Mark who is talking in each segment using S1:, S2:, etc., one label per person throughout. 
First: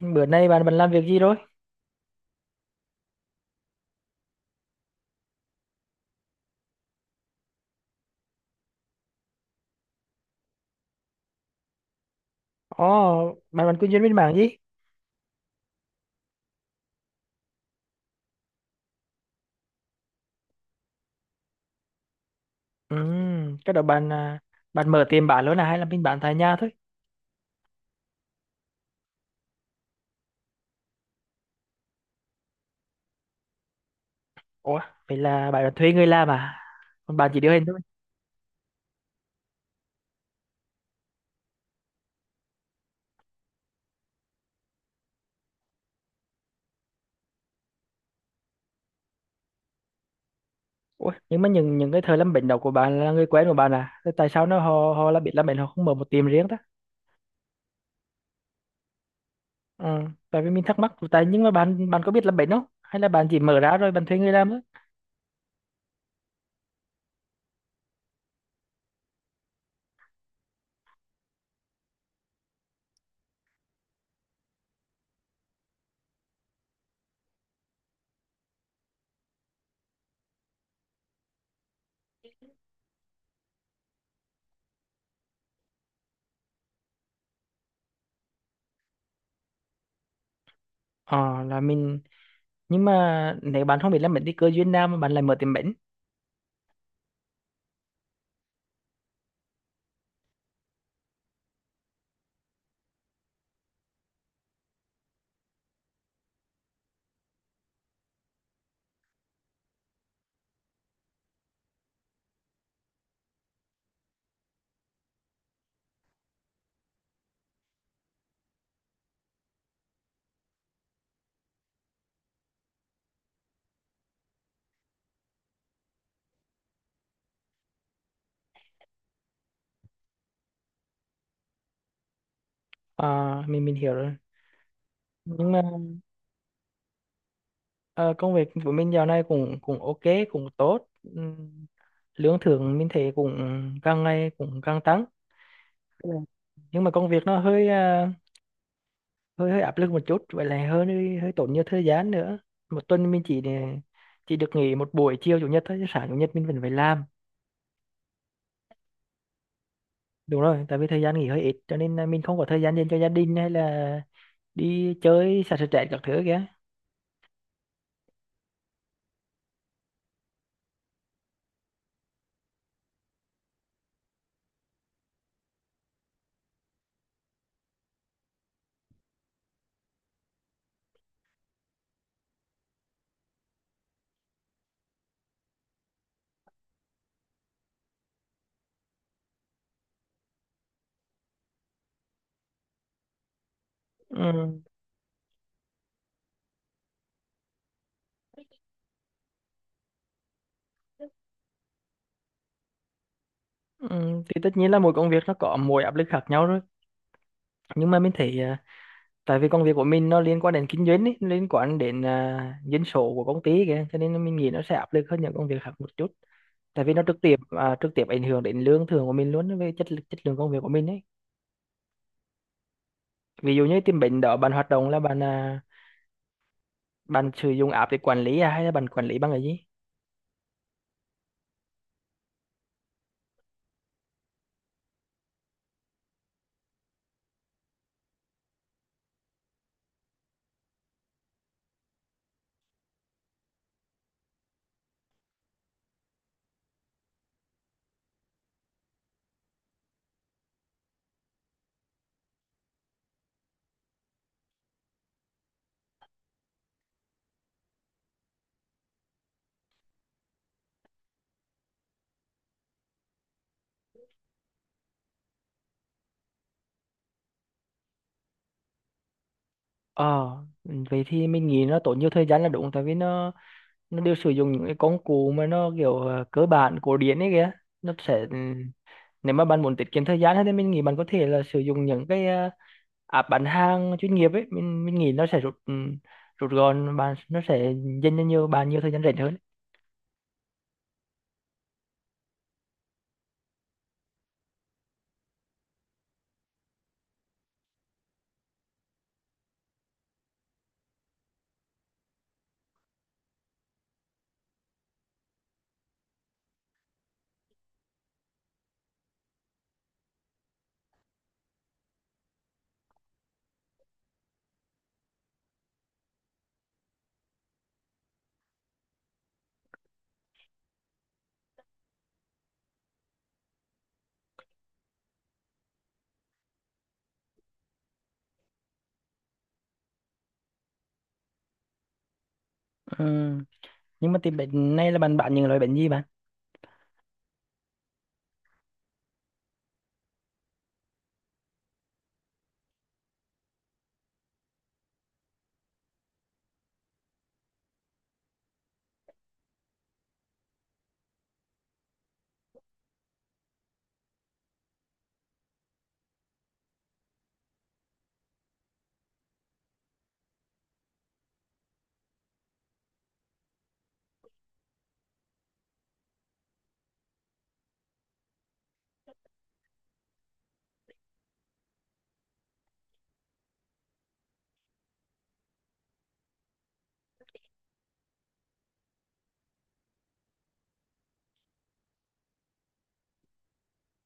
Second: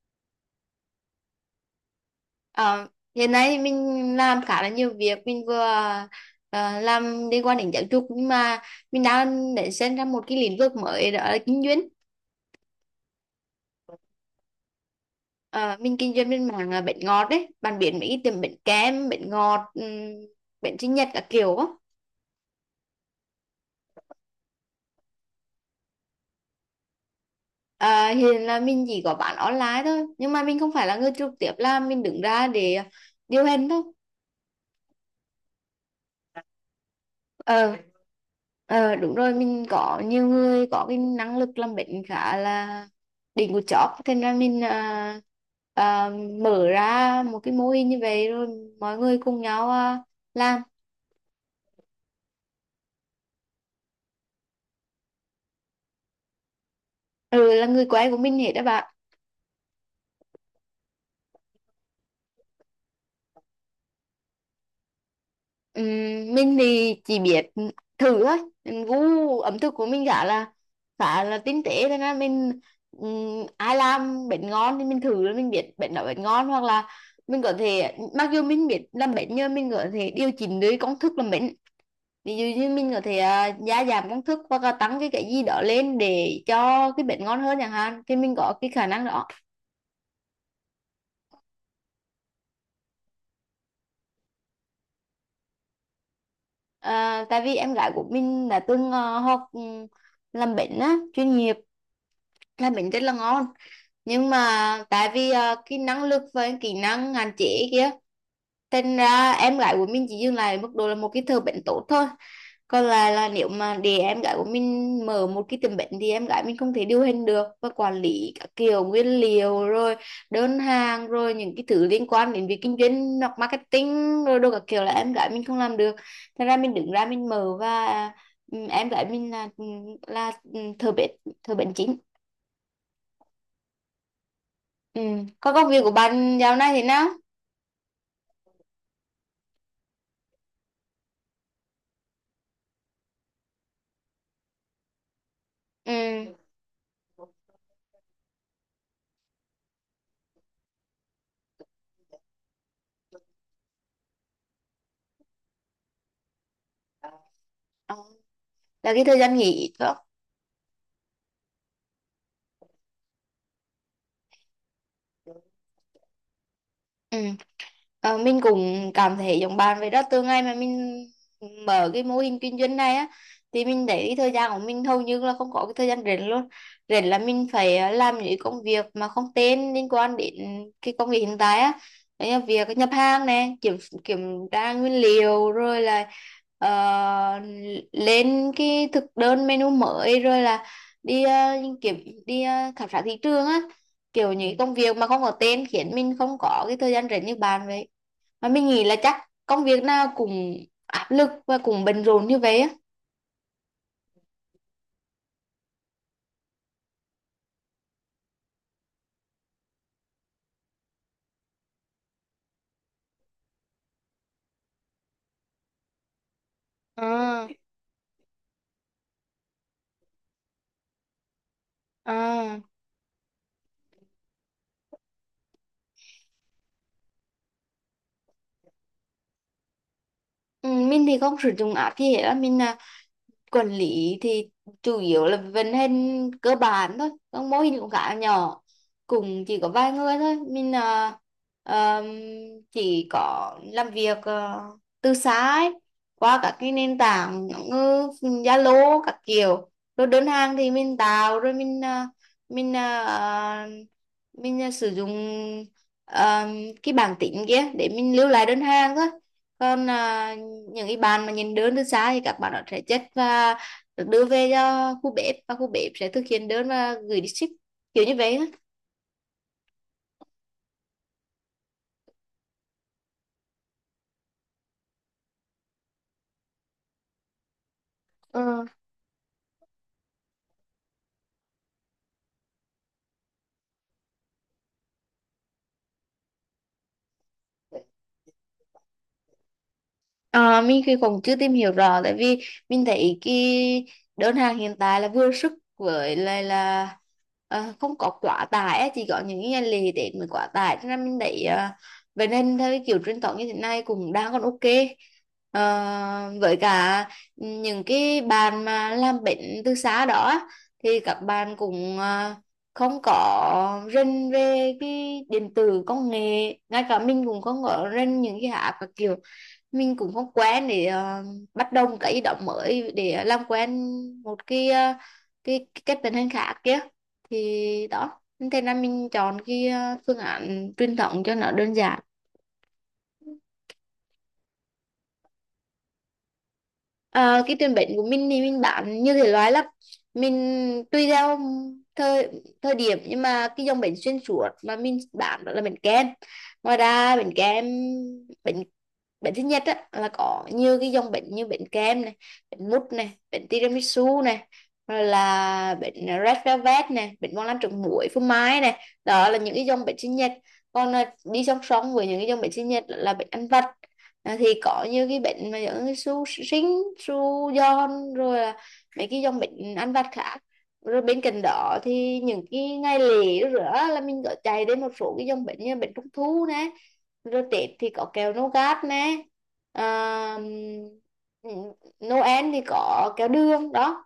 S1: Bữa nay bạn bạn làm việc gì rồi?
S2: Ờ, Hiện nay mình làm khá là nhiều việc. Mình vừa làm liên quan đến giáo dục, nhưng mà mình đang để xem ra một cái lĩnh vực mới, đó là kinh doanh.
S1: Ồ, bạn bạn kinh doanh bên mảng gì?
S2: Ờ, mình kinh doanh bên mảng bánh ngọt đấy, bạn biết mấy cái tiệm bánh kem, bánh ngọt, bánh sinh nhật các kiểu á.
S1: Ừ, cái đó bạn à, bạn mở tiệm bán luôn à hay là mình bán tại nhà thôi?
S2: Ờ, hiện là mình chỉ có bán online thôi, nhưng mà mình không phải là người trực tiếp làm, mình đứng ra để điều hành thôi.
S1: Ủa, vậy là bạn thuê người làm à? Còn bạn chỉ điều hành
S2: ờ
S1: thôi.
S2: ờ đúng rồi, mình có nhiều người có cái năng lực làm bệnh khá là đỉnh của chóp, thế nên là mình à, mở ra một cái mô hình như vậy, rồi mọi người cùng nhau làm.
S1: Ủa, nhưng mà những cái thợ làm bánh đó của bạn là người quen của bạn à? Thế tại sao nó họ họ là biết làm bánh họ không mở một tiệm riêng ta?
S2: Ừ, là người quen của mình hết đó bạn.
S1: Ừ, tại vì mình thắc mắc tại nhưng mà bạn bạn có biết làm bánh không? Hay là bạn chỉ mở ra rồi bạn thuê người làm thôi?
S2: Ừm, mình thì chỉ biết thử thôi. Mình gu ẩm thực của mình khá là tinh tế, thế nên mình ai làm bánh ngon thì mình thử, rồi mình biết bánh đó bánh ngon, hoặc là mình có thể, mặc dù mình biết làm bánh nhưng mình có thể điều chỉnh được công thức làm bánh. Ví dụ như mình có thể gia giảm công thức, hoặc là tăng cái gì đó lên để cho cái bánh ngon hơn chẳng hạn, thì mình có cái khả năng đó.
S1: Ờ là mình. Nhưng mà nếu bạn không biết làm bánh thì cơ duyên nào mà bạn lại mở tiệm bánh?
S2: À, tại vì em gái của mình đã từng học, làm bánh á chuyên nghiệp, là bánh rất là ngon, nhưng mà tại vì cái năng lực và kỹ năng hạn chế kia, thành ra em gái của mình chỉ dừng lại ở mức độ là một cái thợ bệnh tốt thôi. Còn là nếu mà để em gái của mình mở một cái tiệm bệnh thì em gái mình không thể điều hành được, và quản lý các kiểu nguyên liệu, rồi đơn hàng, rồi những cái thứ liên quan đến việc kinh doanh hoặc marketing rồi đồ các kiểu là em gái mình không làm được. Thành ra mình đứng ra mình mở, và ừ, em gái mình là, thợ bệnh, thợ bệnh chính.
S1: Mình hiểu rồi.
S2: Ừ.
S1: Nhưng
S2: Có
S1: mà.
S2: công việc của bạn dạo này thế nào?
S1: Ờ, công việc của mình dạo này cũng cũng ok, cũng tốt. Lương thưởng mình thấy cũng càng ngày cũng càng tăng. Ừ.
S2: Ừ.
S1: Nhưng mà công việc nó hơi hơi hơi áp lực một chút, vậy là hơi hơi tốn nhiều thời gian nữa. Một tuần mình chỉ được nghỉ một buổi chiều chủ nhật thôi, chứ sáng chủ nhật mình vẫn phải làm.
S2: Ờ, là cái thời gian nghỉ phải không?
S1: Đúng rồi, tại vì thời gian nghỉ hơi ít cho nên là mình không có thời gian dành cho gia đình hay là đi chơi xả stress các thứ kìa.
S2: Ừ. Ờ, mình cũng cảm thấy giống bạn vậy đó. Từ ngày mà mình mở cái mô hình kinh doanh này á, thì mình thấy cái thời gian của mình hầu như là không có cái thời gian rảnh luôn. Rảnh là mình phải làm những công việc mà không tên liên quan đến cái công việc hiện tại á. Đấy là việc nhập hàng nè, kiểm kiểm tra nguyên liệu, rồi là ờ, lên cái thực đơn menu mới, rồi là đi kiểm khảo sát thị trường á. Kiểu
S1: Ừ.
S2: những công việc mà không có tên khiến mình không có cái thời gian rảnh như bạn vậy. Mà mình nghĩ là chắc công việc nào cũng áp lực và cũng bận rộn như vậy á.
S1: Ừ. Thì tất nhiên là mỗi công việc nó có mỗi áp lực khác nhau rồi, nhưng mà mình thấy tại vì công việc của mình nó liên quan đến kinh doanh ấy, liên quan đến dân số của công ty kìa, cho nên mình nghĩ nó sẽ áp lực hơn những công việc khác một chút, tại vì nó trực tiếp
S2: à
S1: trực tiếp ảnh hưởng đến lương thưởng của mình luôn về chất lượng công việc của mình ấy.
S2: à.
S1: Ví dụ như tìm bệnh đó bạn hoạt động là bạn sử dụng app để quản lý à, hay là bạn quản lý bằng cái gì?
S2: Ừ, mình thì không sử dụng app gì hết á. Mình quản lý thì chủ yếu là vận hành cơ bản thôi, các mô hình cũng khá nhỏ, cũng chỉ có vài người thôi. Mình ờm, chỉ có làm việc từ xa ấy, qua các cái nền tảng như Zalo các kiểu. Rồi đơn hàng thì mình tạo, rồi mình à, mình sử dụng ờm, cái bảng tính kia để mình lưu lại đơn hàng thôi. Còn những cái bạn mà nhìn đơn từ xa thì các bạn đó sẽ chất, và được đưa về cho khu bếp, và khu bếp sẽ thực hiện đơn và gửi đi ship, kiểu như vậy á.
S1: Ờ. Ừ, vậy thì mình nghĩ nó tốn nhiều thời gian là đúng, tại vì nó đều sử dụng những cái công cụ mà nó kiểu à, cơ bản cổ điển ấy kìa, nó sẽ ừ,
S2: Ừ.
S1: nếu mà bạn muốn tiết kiệm thời gian hơn thì mình nghĩ bạn có thể là sử dụng những cái app bán hàng chuyên nghiệp ấy. Mình nghĩ nó sẽ rút rút gọn bạn, nó sẽ dành cho nhiều bạn nhiều thời gian rảnh hơn.
S2: À, mình thì cũng chưa tìm hiểu rõ, tại vì mình thấy cái đơn hàng hiện tại là vừa sức, với lại là không có quá tải á, chỉ có những cái ngày lễ Tết mới quá tải, cho nên mình thấy ờ, vậy nên theo cái kiểu truyền thống như thế này cũng đang còn ok. Ờ, với cả những cái bạn mà làm bệnh từ xa đó á, thì các bạn cũng không có rên về cái điện tử công nghệ. Ngay cả mình cũng không có rên những cái app các kiểu, mình cũng không quen để bắt đầu một cái ý động mới để làm quen một cái cái cách vận hành khác kia. Thì đó, thế nên là mình chọn cái phương án truyền thống cho nó đơn giản.
S1: Ừ. Nhưng mà tìm bánh này là bạn bán những loại bánh gì bạn?
S2: Ờ, cái tiền bệnh của mình thì mình bán như thể loại là mình tùy theo thời thời điểm, nhưng mà cái dòng bánh xuyên suốt mà mình bán đó là bánh kem. Ngoài ra bánh kem, bánh bánh sinh nhật á, là có nhiều cái dòng bánh như bánh kem này, bánh mút này, bánh tiramisu này, rồi là bánh red velvet này, bánh bông lan trứng muối phô mai này, đó là những cái dòng bánh sinh nhật. Còn đi song song với những cái dòng bánh sinh nhật là bánh ăn vặt. Thì có như cái bệnh mà những cái su sinh, su giòn, rồi là mấy cái dòng bệnh ăn vặt khác. Rồi bên cạnh đó thì những cái ngày lễ rửa, là mình có chạy đến một số cái dòng bệnh như bệnh trung thu nè, rồi Tết thì có kẹo nougat nè, à, Noel thì có kẹo đường đó.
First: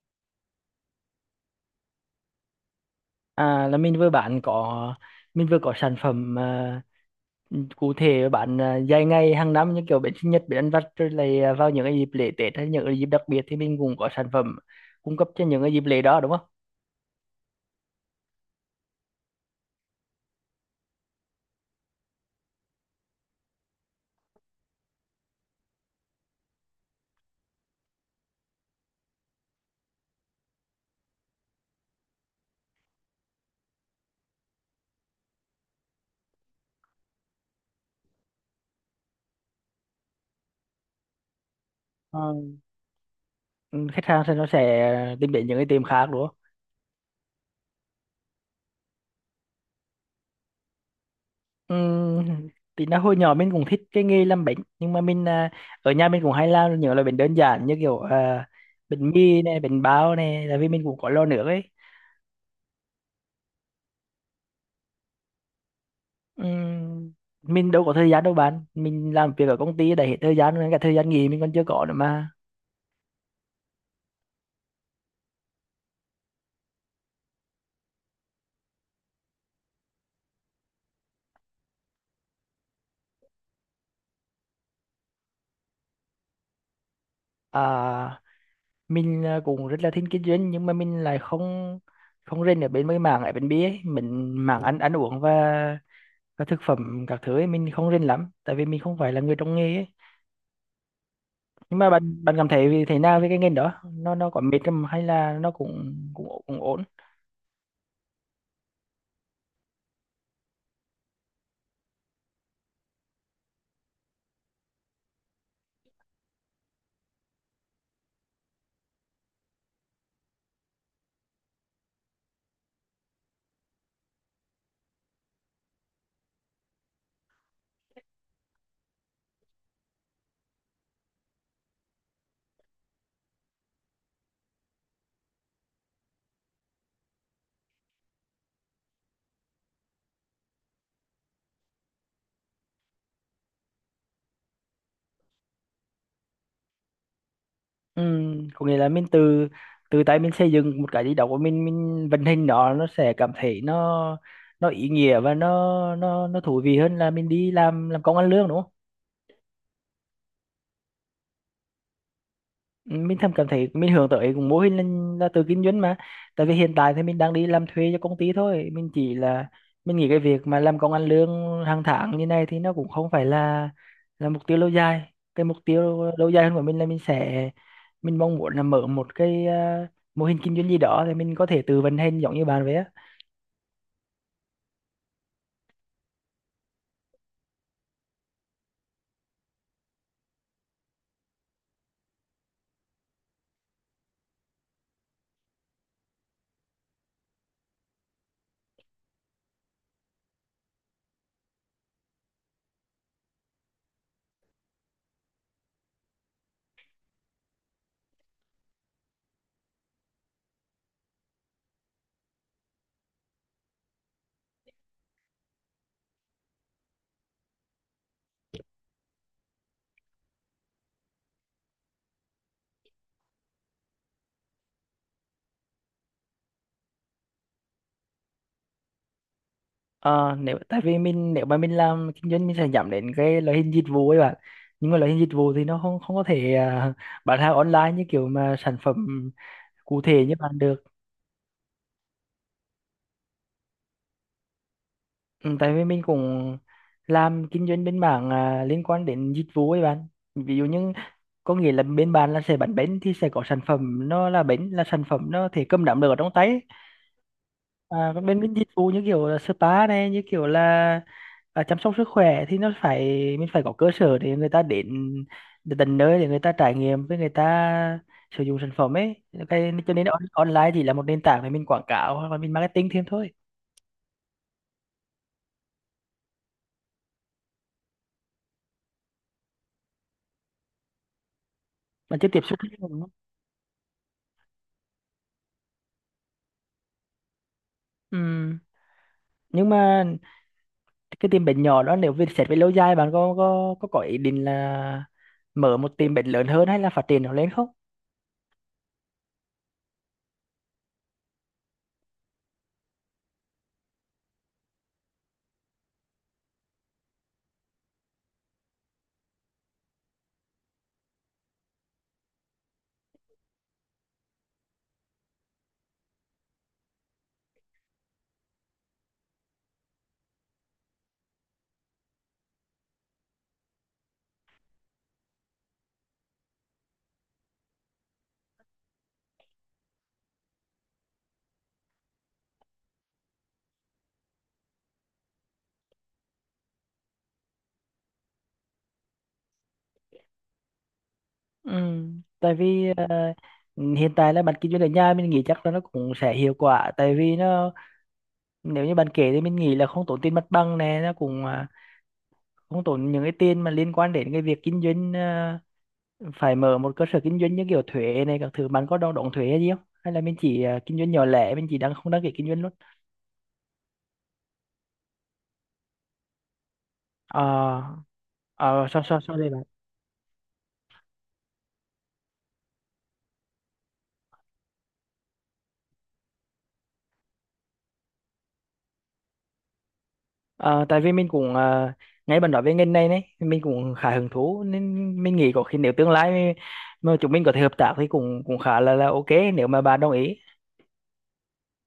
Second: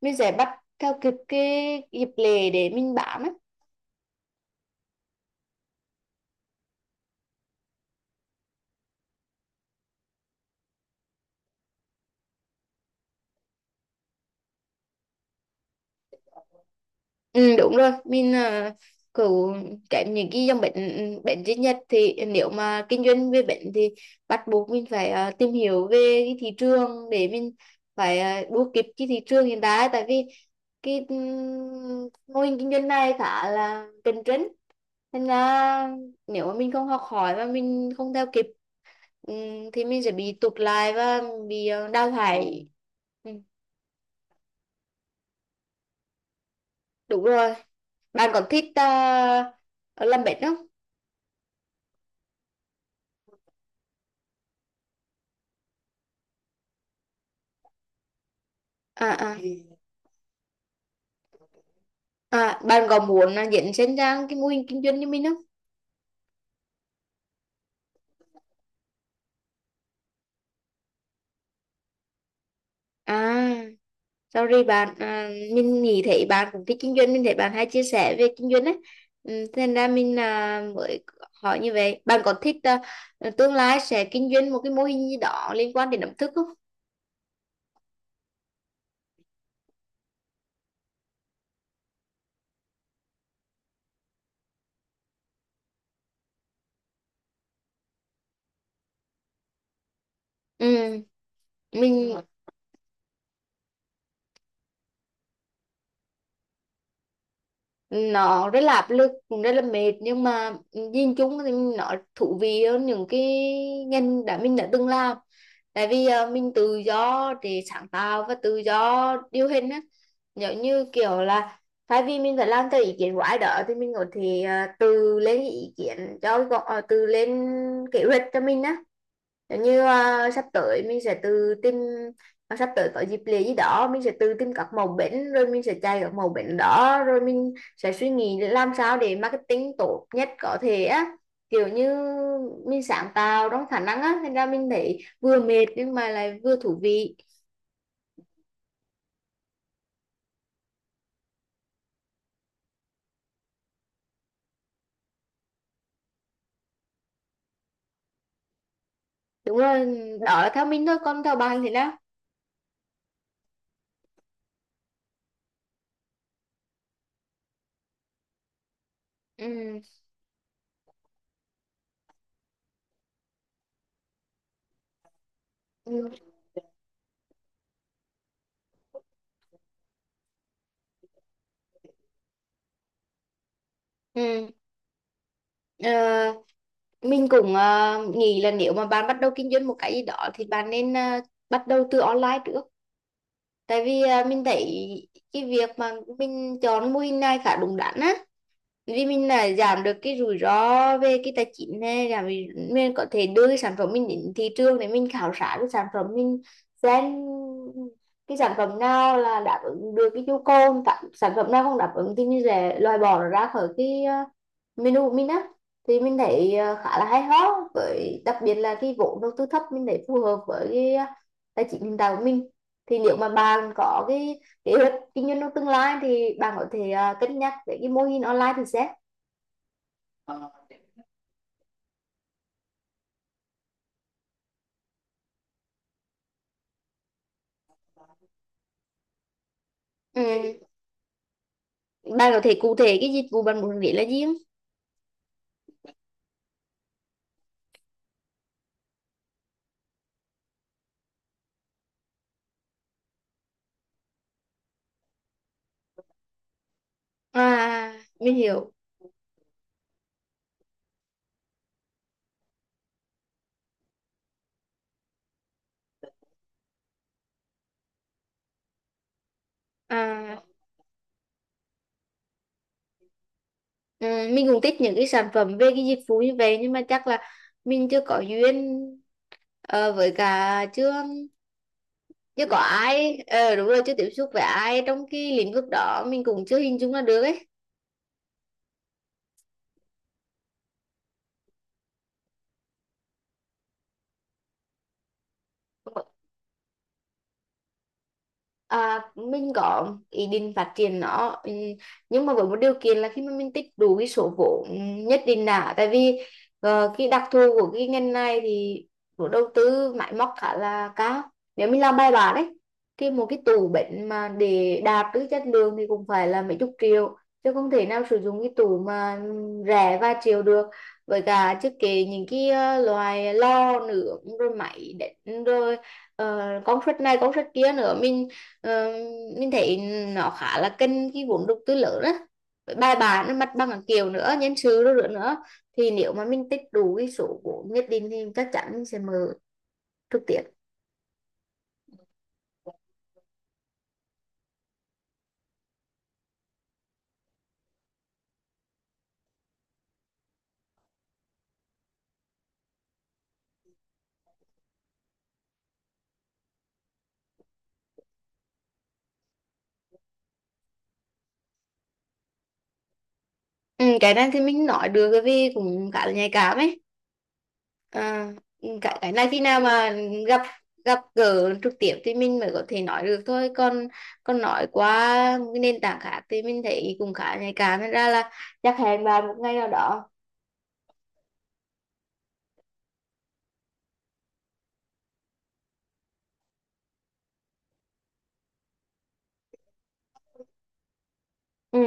S2: Mình sẽ bắt theo kịp cái dịp lễ để mình bán á.
S1: À là mình vừa bán có mình vừa có sản phẩm à, cụ thể bán à, dài ngày hàng năm như kiểu bánh sinh nhật, bánh ăn vặt, rồi lại à, vào những cái dịp lễ Tết hay những cái dịp đặc biệt thì mình cũng có sản phẩm cung cấp cho những cái dịp lễ đó đúng không?
S2: Ừ, đúng rồi, mình uh, cứ tránh những cái dòng bệnh bệnh duy nhất. Thì nếu mà kinh doanh về bệnh thì bắt buộc mình phải tìm hiểu về cái thị trường để mình phải đua kịp cái thị trường hiện tại, tại vì cái mô hình kinh doanh này khá là cạnh tranh. Nên là nếu mà mình không học hỏi và mình không theo kịp thì mình sẽ bị tụt lại và bị đào
S1: Ờ.
S2: thải. Ừ,
S1: Ừ, khách hàng sẽ nó sẽ tìm đến những cái tiệm khác đúng không?
S2: đúng rồi. Bạn còn thích làm bệnh không?
S1: Ừm, thì nó hồi nhỏ mình cũng thích cái nghề làm bánh, nhưng mà ở nhà mình cũng hay làm những loại bánh đơn giản như kiểu à,
S2: à
S1: bánh
S2: à
S1: mì này, bánh bao này, là vì mình cũng có lo nước ấy.
S2: à bạn có muốn dẫn sinh ra cái mô hình kinh doanh như mình không?
S1: Ừm, mình đâu có thời gian đâu bạn, mình làm việc ở công ty đã hết thời gian nên cả thời gian nghỉ mình còn chưa có nữa mà.
S2: À, sorry bạn, mình nghĩ thấy bạn cũng thích kinh doanh, mình thấy bạn hay chia sẻ về kinh doanh ấy. Ừ, thế nên ra mình mới hỏi như vậy. Bạn có thích tương lai sẽ kinh doanh một cái mô hình gì đó liên quan đến ẩm thực không?
S1: À, cũng rất là thích kinh doanh, nhưng mà mình lại không không rên ở bên mấy mảng ở bên bia ấy, mình mảng ăn ăn uống và thực phẩm các thứ ấy mình không rên lắm, tại vì mình không phải là người trong nghề ấy.
S2: Ừ,
S1: Nhưng mà
S2: mình,
S1: bạn bạn cảm thấy vì thế nào với cái ngành đó, nó có mệt không hay là nó cũng cũng ổ- cũng ổn?
S2: nó rất là áp lực, cũng rất là mệt, nhưng mà nhìn chung thì nó thú vị hơn những cái ngành mình đã từng làm. Tại vì mình tự do để sáng tạo và tự do điều hình á. Giống như kiểu là thay vì mình phải làm theo ý kiến của ai đó, thì mình có thể tự lên ý kiến cho tự lên kế hoạch cho mình á. Giống như sắp tới có dịp lễ gì đó, mình sẽ tự tìm các mẫu bánh, rồi mình sẽ chạy các mẫu bánh đó, rồi mình sẽ suy nghĩ làm sao để marketing tốt nhất có thể á. Kiểu như mình sáng tạo trong khả năng á, thành ra mình thấy vừa mệt nhưng mà lại vừa thú vị.
S1: Ừ, có nghĩa là mình từ từ tay mình xây dựng một cái gì đó của mình vận hành nó sẽ cảm thấy nó ý nghĩa và nó thú vị hơn là mình đi làm công ăn lương đúng không?
S2: Đúng rồi, đó là theo mình thôi, còn theo bạn thì đó.
S1: Mình thầm cảm thấy mình hướng tới cũng mô hình là tự kinh doanh mà, tại vì hiện tại thì mình đang đi làm thuê cho công ty thôi, mình chỉ là,
S2: Ừ.
S1: mình nghĩ cái việc mà làm công ăn lương hàng tháng như này thì nó cũng không phải là mục tiêu lâu dài. Cái mục tiêu
S2: Ừ.
S1: lâu dài hơn của mình là mình sẽ, mình mong muốn là mở một cái à, mô hình kinh doanh gì đó thì mình có thể tự vận hành giống như bạn vậy á.
S2: Ừ. Ờ, mình cũng nghĩ là nếu mà bạn bắt đầu kinh doanh một cái gì đó thì bạn nên bắt đầu từ online trước. Tại vì mình thấy cái việc mà mình chọn mô hình này khá đúng đắn á. Vì mình là giảm được cái rủi ro về cái tài chính này, giảm vì mình có thể đưa cái sản phẩm mình đến thị trường để mình khảo sát cái sản phẩm mình, xem cái sản phẩm nào là đáp ứng được cái nhu cầu, sản phẩm nào không đáp ứng thì mình sẽ loại bỏ nó ra khỏi cái mình u mình á. Thì mình thấy ờ, khá là hay ho, với đặc biệt là cái vốn đầu tư thấp, mình thấy phù hợp với cái tài chính hiện tại của mình. Thì nếu mà bạn có cái kế hoạch kinh doanh trong tương lai thì bạn có thể cân nhắc về cái mô hình online thử xét.
S1: Ờ, nếu tại vì mình, nếu mà mình làm kinh doanh mình sẽ nhắm đến cái loại hình dịch vụ ấy bạn, nhưng mà loại hình dịch vụ thì nó không không có thể à, bán hàng online như kiểu mà sản phẩm cụ
S2: Ừ.
S1: thể như bạn được.
S2: Bạn có thể cụ thể cái dịch vụ bạn muốn nghĩ là gì không?
S1: Ừ, tại vì mình cũng làm kinh doanh bên mảng à, liên quan đến dịch vụ ấy bạn, ví dụ như có nghĩa là bên bạn là sẽ bán bánh thì sẽ có sản phẩm, nó là bánh, là sản phẩm nó thể cầm nắm được ở trong tay ấy.
S2: À
S1: À, còn
S2: mình
S1: bên bên dịch
S2: hiểu.
S1: vụ như kiểu là spa này, như kiểu là à, chăm sóc sức khỏe thì nó phải, mình phải có cơ sở để người ta đến, đến tận nơi để người ta trải nghiệm, với người ta sử dụng sản phẩm ấy, cái cho nên
S2: À,
S1: online chỉ là một nền tảng để mình quảng cáo hoặc là mình marketing thêm thôi.
S2: ừ, mình cũng thích những cái sản phẩm về cái dịch vụ như vậy, nhưng mà chắc là mình chưa có duyên, với cả chưa.
S1: Mà chưa tiếp
S2: Chứ có
S1: xúc với người.
S2: ai ờ, đúng rồi, chưa tiếp xúc với ai trong cái lĩnh vực đó, mình cũng chưa hình dung ra được ấy.
S1: Ừ. Nhưng mà cái tiệm bánh nhỏ đó nếu về xét về lâu dài bạn có ý định là mở một tiệm bánh lớn hơn hay là phát triển nó lên không?
S2: À, mình có ý định phát triển nó ừ, nhưng mà với một điều kiện là khi mà mình tích đủ cái số vốn nhất định đã. Tại vì cái đặc thù của cái ngành này thì vốn đầu tư máy móc khá là cao. Nếu mình làm bài bản đấy, thì một cái tủ bệnh mà để đạt được chất lượng thì cũng phải là mấy chục triệu, chứ không thể nào sử dụng cái tủ mà rẻ vài triệu được. Với cả chưa kể những cái loại lo nướng, rồi máy đánh, rồi công suất này công suất kia nữa. Mình, ờ, mình thấy nó khá là cần cái vốn đầu tư lớn á. Với bài bản nó mặt bằng các kiểu nữa, nhân sự đó nữa nữa, thì nếu mà mình tích đủ cái số vốn nhất định thì chắc chắn mình sẽ mở trực tiếp.
S1: Ừ. Tại vì ờ, hiện tại là bạn kinh doanh ở nhà, mình nghĩ chắc là nó cũng sẽ hiệu quả, tại vì nó, nếu như bạn kể thì mình nghĩ là không tốn tiền mặt bằng này, nó cũng à, không tốn những cái tiền mà liên quan đến cái việc kinh doanh à, phải mở một cơ sở kinh doanh như kiểu thuế này các thứ. Bạn có đo đóng thuế hay gì không? Hay là mình chỉ à, kinh doanh nhỏ lẻ, mình chỉ đang không đăng ký kinh doanh luôn?
S2: Ừ, cái này thì mình nói được bởi vì cũng khá là nhạy cảm ấy.
S1: Ờ.
S2: À,
S1: Ờ,
S2: cái
S1: sao
S2: cái
S1: sao
S2: này
S1: sao
S2: khi
S1: đây
S2: nào
S1: bạn?
S2: mà gặp gặp gỡ trực tiếp thì mình mới có thể nói được thôi. Còn còn nói qua cái nền tảng khác thì mình thấy cũng khá nhạy cảm, nên ra là chắc hẹn vào một ngày nào đó.
S1: Ờ, tại vì mình ngay bạn nói về ngành này đấy, mình cũng khá hứng thú nên mình nghĩ có khi nếu tương lai mà chúng mình có thể hợp tác thì cũng cũng khá là ok, nếu mà bạn đồng ý.
S2: Ừ,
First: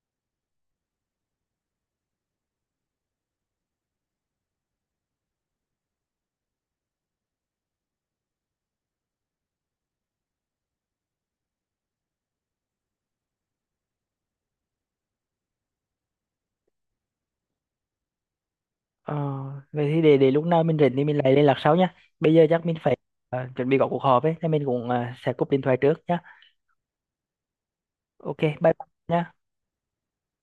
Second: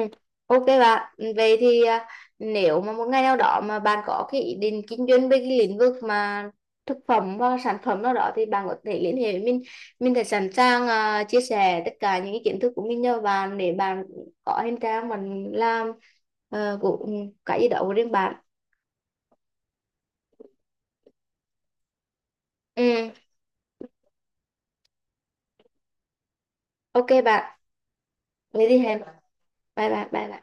S2: ok bạn. Vậy thì nếu mà một ngày nào đó mà bạn có cái ý định kinh doanh về cái lĩnh vực mà thực phẩm và sản phẩm nào đó thì bạn có thể liên hệ với mình. Mình sẽ sẵn sàng chia sẻ tất cả những cái kiến thức của mình cho bạn để bạn có thêm trang mình làm uh, của ừ, cái gì đó của riêng bạn.
S1: Ờ, vậy thì để lúc nào mình rảnh thì mình lại liên lạc sau nhá. Bây giờ chắc mình phải
S2: Ừ,
S1: chuẩn bị có cuộc họp ấy, nên mình cũng sẽ cúp điện thoại trước nhá.
S2: ok bạn.
S1: Ok,
S2: Vậy
S1: bye
S2: thì
S1: bye
S2: hẹn.
S1: nhá.
S2: Bye bye. Bye bye.